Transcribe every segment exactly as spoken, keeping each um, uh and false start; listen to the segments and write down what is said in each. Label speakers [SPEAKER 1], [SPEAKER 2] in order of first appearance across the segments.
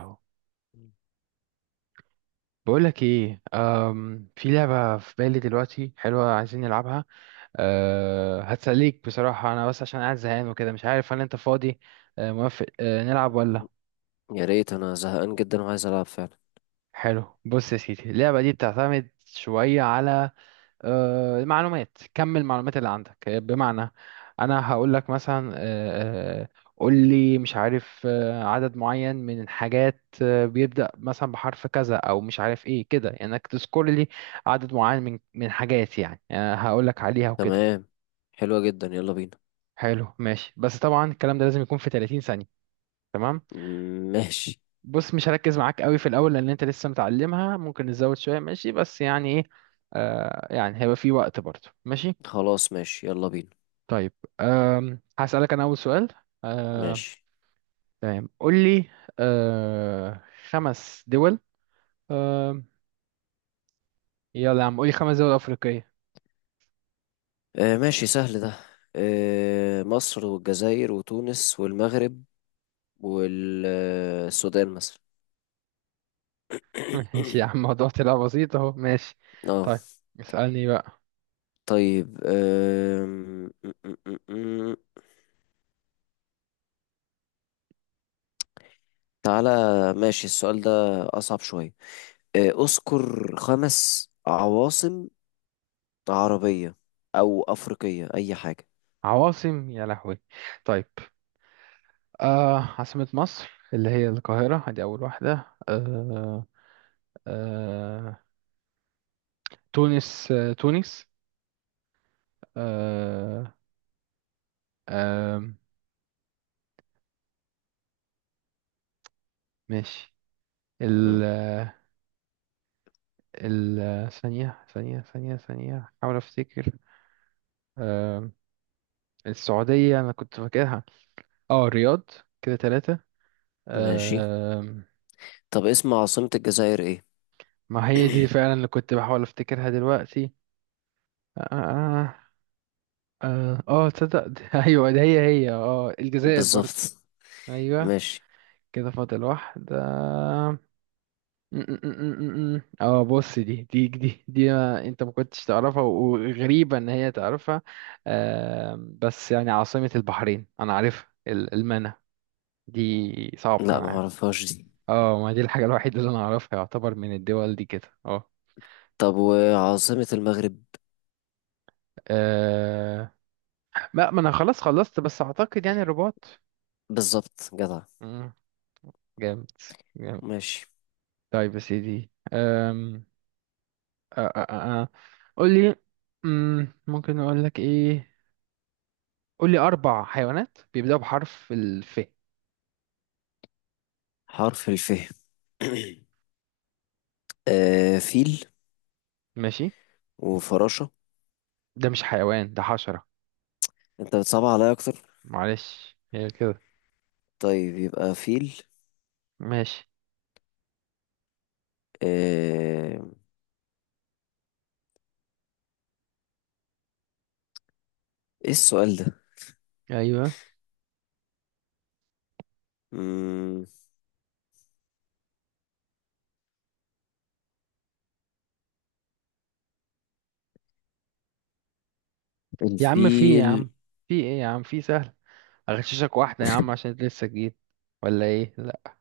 [SPEAKER 1] أهو. بقولك ايه، أم في لعبة في بالي دلوقتي حلوة عايزين نلعبها. أه هتسليك بصراحة، انا بس عشان قاعد زهقان وكده مش عارف هل انت فاضي. أه موافق؟ أه نلعب ولا؟
[SPEAKER 2] يا ريت انا زهقان جدا وعايز العب فعلا.
[SPEAKER 1] حلو، بص يا سيدي اللعبة دي بتعتمد شوية على آه، معلومات. كمل المعلومات اللي عندك، آه، بمعنى انا هقول لك مثلا، آه، آه، قول لي مش عارف آه، عدد معين من الحاجات آه، بيبدأ مثلا بحرف كذا او مش عارف ايه كده، يعني انك تذكر لي عدد معين من من حاجات، يعني هقول لك عليها وكده.
[SPEAKER 2] تمام. حلوة جدا، يلا بينا.
[SPEAKER 1] حلو ماشي، بس طبعا الكلام ده لازم يكون في ثلاثين ثانية. تمام.
[SPEAKER 2] مم، ماشي.
[SPEAKER 1] بص مش هركز معاك قوي في الاول لان انت لسه متعلمها، ممكن نزود شوية ماشي، بس يعني ايه، آه، يعني هيبقى في وقت برضه ماشي.
[SPEAKER 2] خلاص ماشي، يلا بينا.
[SPEAKER 1] طيب، أم هسألك أنا أول سؤال. أم،
[SPEAKER 2] ماشي.
[SPEAKER 1] تمام قول لي. أه خمس دول. أم، يلا يا عم قول لي خمس دول أفريقية.
[SPEAKER 2] آه، ماشي سهل ده. آه، مصر والجزائر وتونس والمغرب والسودان مثلا.
[SPEAKER 1] ماشي يا عم، الموضوع طلع بسيط أهو، ماشي.
[SPEAKER 2] اه.
[SPEAKER 1] طيب اسألني بقى.
[SPEAKER 2] طيب آم، م- م- م- م. تعالى. ماشي السؤال ده أصعب شوية. آه، اذكر خمس عواصم عربية أو أفريقية أي حاجة.
[SPEAKER 1] عواصم! يا لهوي. طيب، أه عاصمة مصر اللي هي القاهرة، هذه أول واحدة. أه أه، تونس، أه تونس. أه أه ماشي.
[SPEAKER 2] مم.
[SPEAKER 1] ال- ثانية ثانية ثانية ثانية حاول أفتكر. آم، السعودية أنا كنت فاكرها، اه الرياض. كده تلاتة.
[SPEAKER 2] ماشي.
[SPEAKER 1] آم،
[SPEAKER 2] طب اسم عاصمة الجزائر ايه؟
[SPEAKER 1] ما هي دي فعلا اللي كنت بحاول أفتكرها دلوقتي. اه اه اه آه، آه، تصدق دي- أيوة ده هي هي اه الجزائر برضو.
[SPEAKER 2] بالظبط.
[SPEAKER 1] أيوة،
[SPEAKER 2] ماشي.
[SPEAKER 1] كده فاضل واحدة. م- م- م- م- م. اه بص، دي دي دي دي ما انت ما كنتش تعرفها، وغريبة ان هي تعرفها. آم، بس يعني عاصمة البحرين انا عارفها، ال- المنى دي. صعبة
[SPEAKER 2] لا،
[SPEAKER 1] انا
[SPEAKER 2] ما
[SPEAKER 1] عارف.
[SPEAKER 2] اعرفهاش دي.
[SPEAKER 1] اه، ما دي الحاجة الوحيدة اللي انا اعرفها يعتبر من الدول دي كده، اه.
[SPEAKER 2] طب وعاصمة المغرب؟
[SPEAKER 1] آه، ما ما انا خلاص خلصت، بس اعتقد يعني الرباط.
[SPEAKER 2] بالظبط، جدع.
[SPEAKER 1] مم، جامد، جامد.
[SPEAKER 2] ماشي.
[SPEAKER 1] طيب يا سيدي، آم، آه، آه، آه، آه. قول لي. مم، ممكن اقول لك ايه؟ قول لي أربع حيوانات بيبدأوا بحرف الف.
[SPEAKER 2] حرف الف. آه، فيل.
[SPEAKER 1] ماشي.
[SPEAKER 2] وفراشة.
[SPEAKER 1] ده مش حيوان، ده حشرة.
[SPEAKER 2] انت بتصعب عليا اكتر.
[SPEAKER 1] معلش هي كده.
[SPEAKER 2] طيب يبقى فيل.
[SPEAKER 1] ماشي.
[SPEAKER 2] آه. ايه السؤال ده؟
[SPEAKER 1] أيوه
[SPEAKER 2] مم...
[SPEAKER 1] يا عم، في إيه يا عم؟
[SPEAKER 2] الفيل.
[SPEAKER 1] في إيه يا عم؟ في سهل، أغششك واحدة يا عم عشان أنت لسه جديد، ولا إيه؟ لأ،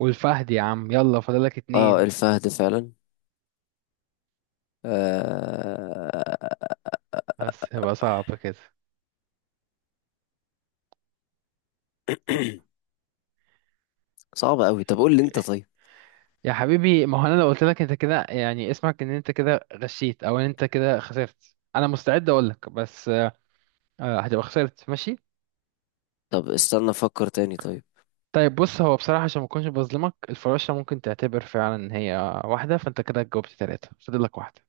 [SPEAKER 1] والفهد يا عم، يلا فاضلك
[SPEAKER 2] اه،
[SPEAKER 1] اتنين.
[SPEAKER 2] الفهد فعلا. آه...
[SPEAKER 1] بس هيبقى صعب كده.
[SPEAKER 2] صعب قوي، طب قول لي انت طيب.
[SPEAKER 1] يا حبيبي، ما هو أنا لو قلت لك أنت كده يعني اسمعك إن أنت كده غشيت، أو إن أنت كده خسرت، أنا مستعد أقول لك، بس آه، هتبقى خسرت ماشي.
[SPEAKER 2] طب استنى افكر تاني، طيب.
[SPEAKER 1] طيب بص، هو بصراحة عشان ما اكونش بظلمك، الفراشة ممكن تعتبر فعلا ان هي واحدة، فانت كده جاوبت ثلاثة فاضل لك واحدة.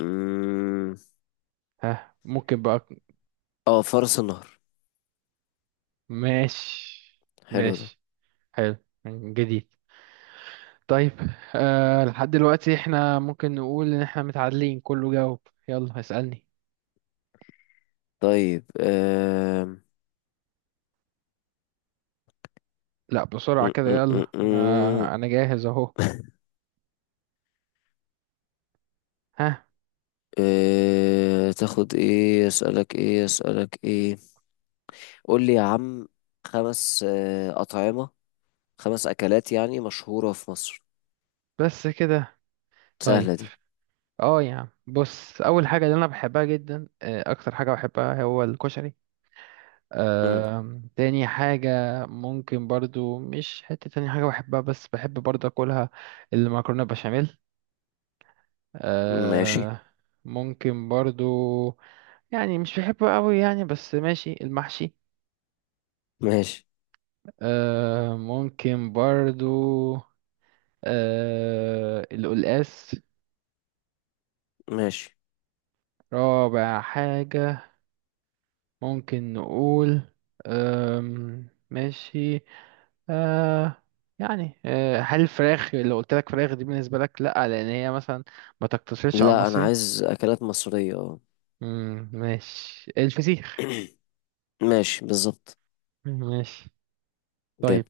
[SPEAKER 2] مم...
[SPEAKER 1] ها، ممكن بقى؟
[SPEAKER 2] اه، فرس النهر.
[SPEAKER 1] ماشي.
[SPEAKER 2] حلو ده.
[SPEAKER 1] ماشي، حلو، جديد. طيب أه، لحد دلوقتي احنا ممكن نقول ان احنا متعادلين، كله جاوب. يلا اسألني.
[SPEAKER 2] طيب آم،
[SPEAKER 1] لا بسرعة
[SPEAKER 2] م-
[SPEAKER 1] كده،
[SPEAKER 2] م-
[SPEAKER 1] يلا
[SPEAKER 2] م- م.
[SPEAKER 1] انا انا جاهز اهو. ها.
[SPEAKER 2] آه، تاخد ايه، اسألك ايه اسألك ايه قول لي يا عم. خمس آه، أطعمة، خمس أكلات يعني مشهورة في مصر.
[SPEAKER 1] بس كده؟ طيب.
[SPEAKER 2] سهلة دي.
[SPEAKER 1] اه يا عم بص، اول حاجة اللي انا بحبها جدا، آه، اكتر حاجة بحبها، هو الكشري.
[SPEAKER 2] مم.
[SPEAKER 1] آم، تاني حاجة، ممكن برضو، مش حتة تاني حاجة بحبها بس بحب برضو أكلها، المكرونة بشاميل.
[SPEAKER 2] ماشي،
[SPEAKER 1] آه، ممكن برضو، يعني مش بحبه قوي يعني، بس ماشي، المحشي.
[SPEAKER 2] ماشي،
[SPEAKER 1] آه، ممكن برضو، آه، القلقاس.
[SPEAKER 2] ماشي.
[SPEAKER 1] رابع حاجة، ممكن نقول، آم، ماشي. آه، يعني آه، هل الفراخ اللي قلت لك فراخ دي بالنسبة لك لأ؟ لأن هي مثلا ما تقتصرش على
[SPEAKER 2] لا، أنا
[SPEAKER 1] المصري.
[SPEAKER 2] عايز أكلات مصرية، اه.
[SPEAKER 1] مم ماشي، الفسيخ.
[SPEAKER 2] ماشي بالظبط.
[SPEAKER 1] مم، ماشي.
[SPEAKER 2] جاب.
[SPEAKER 1] طيب،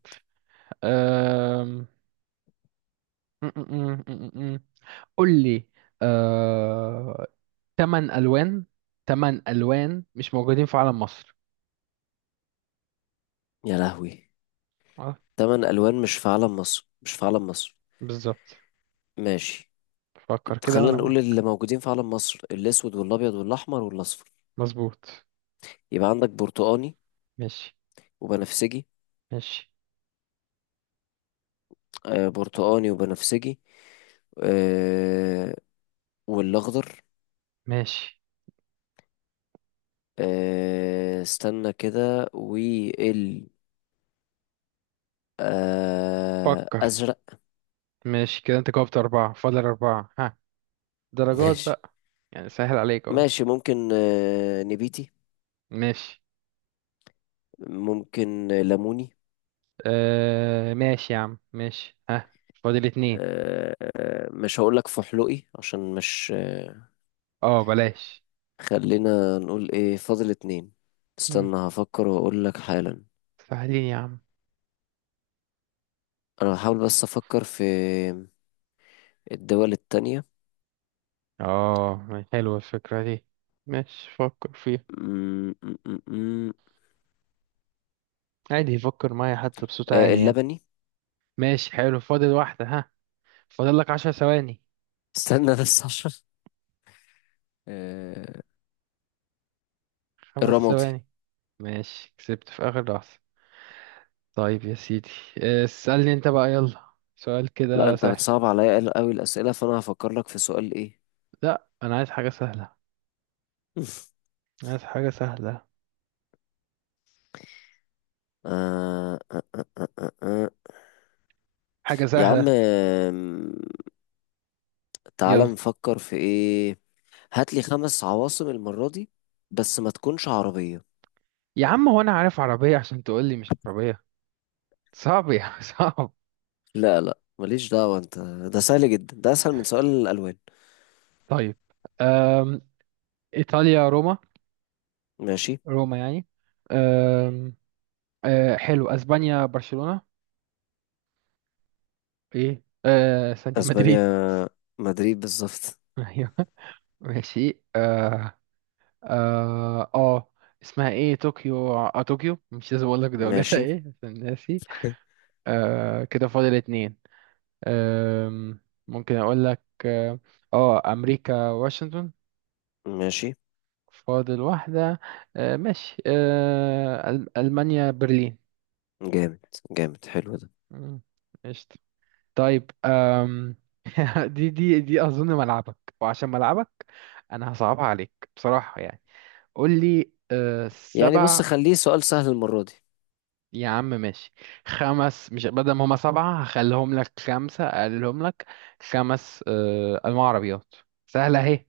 [SPEAKER 1] آم، م- م- م- م- م. قول لي. آه، تمن ألوان، تمن ألوان مش موجودين في علم مصر.
[SPEAKER 2] يا لهوي.
[SPEAKER 1] اه،
[SPEAKER 2] تمن ألوان مش في علم مصر، مش في علم مصر.
[SPEAKER 1] بالظبط.
[SPEAKER 2] ماشي.
[SPEAKER 1] فكر كده
[SPEAKER 2] خلينا
[SPEAKER 1] وأنا
[SPEAKER 2] نقول
[SPEAKER 1] معاك.
[SPEAKER 2] اللي موجودين في علم مصر: الأسود والأبيض والأحمر والأصفر.
[SPEAKER 1] مظبوط.
[SPEAKER 2] يبقى عندك برتقاني.
[SPEAKER 1] ماشي.
[SPEAKER 2] وبنفسجي.
[SPEAKER 1] ماشي.
[SPEAKER 2] آه، برتقاني وبنفسجي. آه، والأخضر.
[SPEAKER 1] ماشي
[SPEAKER 2] آه، استنى كده وال آه
[SPEAKER 1] فكر.
[SPEAKER 2] أزرق.
[SPEAKER 1] ماشي كده، أنت جاوبت أربعة فاضل أربعة، ها درجات
[SPEAKER 2] ماشي
[SPEAKER 1] بقى، يعني سهل عليك اهو.
[SPEAKER 2] ماشي. ممكن آه نبيتي.
[SPEAKER 1] ماشي.
[SPEAKER 2] ممكن ليموني.
[SPEAKER 1] آه ماشي يا عم، ماشي. ها، فاضل اتنين.
[SPEAKER 2] آه آه، مش هقولك فحلقي عشان مش آه
[SPEAKER 1] اه بلاش.
[SPEAKER 2] خلينا نقول ايه فاضل اتنين.
[SPEAKER 1] مم.
[SPEAKER 2] استنى هفكر واقولك حالا.
[SPEAKER 1] سهلين يا عم.
[SPEAKER 2] انا بحاول بس افكر في الدول التانية.
[SPEAKER 1] اه، حلوة الفكرة دي، ماشي فكر فيها.
[SPEAKER 2] م- م- م- م.
[SPEAKER 1] عادي يفكر معايا حتى بصوت
[SPEAKER 2] آه،
[SPEAKER 1] عالي يعني.
[SPEAKER 2] اللبني.
[SPEAKER 1] ماشي حلو، فاضل واحدة. ها، فاضل لك عشر ثواني.
[SPEAKER 2] استنى بس عشان آه،
[SPEAKER 1] خمس
[SPEAKER 2] الرمادي.
[SPEAKER 1] ثواني. ماشي، كسبت في آخر لحظة. طيب يا سيدي، آه، اسألني انت بقى، يلا سؤال
[SPEAKER 2] لا،
[SPEAKER 1] كده
[SPEAKER 2] انت
[SPEAKER 1] سهل.
[SPEAKER 2] بتصعب عليا قوي الاسئله، فانا هفكر لك في سؤال ايه.
[SPEAKER 1] لا انا عايز حاجة سهلة، عايز حاجة سهلة،
[SPEAKER 2] آه، آه، آه، آه، آه، آه.
[SPEAKER 1] حاجة
[SPEAKER 2] يا عم،
[SPEAKER 1] سهلة.
[SPEAKER 2] آم، تعالى
[SPEAKER 1] يلا
[SPEAKER 2] نفكر في ايه. هات لي خمس عواصم المره دي، بس ما تكونش عربيه.
[SPEAKER 1] يا عم، هو انا عارف عربية عشان تقول لي مش عربية؟ صعب يا صعب.
[SPEAKER 2] لا لا، ماليش دعوه انت. ده سهل جدا، ده اسهل من سؤال الالوان.
[SPEAKER 1] طيب، أم... ايطاليا، روما.
[SPEAKER 2] ماشي.
[SPEAKER 1] روما يعني. أم... أه حلو، اسبانيا، برشلونة. ايه أه... ثانية،
[SPEAKER 2] اسبانيا
[SPEAKER 1] مدريد.
[SPEAKER 2] مدريد بالظبط.
[SPEAKER 1] ايوه. ماشي. اه اه آه. اسمها ايه، طوكيو، اه طوكيو، مش لازم اقول لك دولتها
[SPEAKER 2] ماشي.
[SPEAKER 1] ايه عشان ناسي. آه، كده فاضل اتنين. آم، ممكن اقول لك اه، آه، امريكا، واشنطن.
[SPEAKER 2] ماشي،
[SPEAKER 1] فاضل واحدة. آه ماشي، آه أل- ألمانيا، برلين.
[SPEAKER 2] جامد جامد، حلو ده.
[SPEAKER 1] مم، قشطة. طيب آم. دي دي دي أظن ملعبك، وعشان ملعبك أنا هصعبها عليك بصراحة يعني. قول لي آه،
[SPEAKER 2] يعني
[SPEAKER 1] سبع.
[SPEAKER 2] بص، خليه سؤال سهل المرة دي.
[SPEAKER 1] يا عم ماشي. خمس، مش بدل ما هما سبعة هخليهم لك خمسة، أقللهم لك. خمس آه أنواع عربيات. سهلة أهي.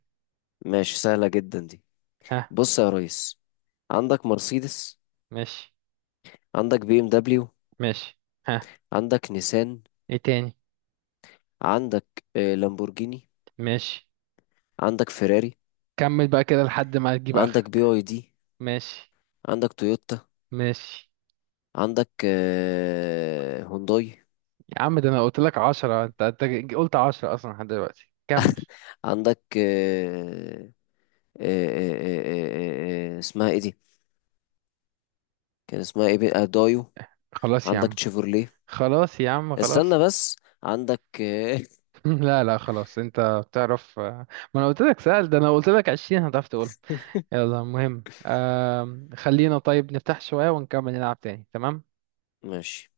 [SPEAKER 2] ماشي، سهلة جدا دي.
[SPEAKER 1] ها.
[SPEAKER 2] بص يا ريس، عندك مرسيدس.
[SPEAKER 1] ماشي.
[SPEAKER 2] عندك بي ام دبليو.
[SPEAKER 1] ماشي. ها.
[SPEAKER 2] عندك نيسان.
[SPEAKER 1] إيه تاني؟
[SPEAKER 2] عندك آه، لامبورجيني.
[SPEAKER 1] ماشي.
[SPEAKER 2] عندك فيراري.
[SPEAKER 1] كمل بقى كده لحد ما تجيب
[SPEAKER 2] عندك بي
[SPEAKER 1] آخرك.
[SPEAKER 2] اي دي.
[SPEAKER 1] ماشي.
[SPEAKER 2] عندك تويوتا.
[SPEAKER 1] ماشي.
[SPEAKER 2] عندك آه، هونداي.
[SPEAKER 1] يا عم، ده انا قلت لك عشرة، انت انت قلت عشرة اصلا لحد دلوقتي، كمل.
[SPEAKER 2] عندك آه، آه، آه، آه، آه، آه، اسمها ايه دي؟ كان اسمها ايه، بي- آه، دايو.
[SPEAKER 1] خلاص يا
[SPEAKER 2] عندك
[SPEAKER 1] عم،
[SPEAKER 2] تشيفرليه.
[SPEAKER 1] خلاص يا عم خلاص.
[SPEAKER 2] استنى بس. عندك آه،
[SPEAKER 1] لا لا خلاص، انت بتعرف آه، ما انا قلت لك سأل ده، انا قلت لك عشرين هتعرف تقول. يلا المهم، آم، خلينا طيب نفتح شوية ونكمل نلعب تاني، تمام.
[SPEAKER 2] ماشي.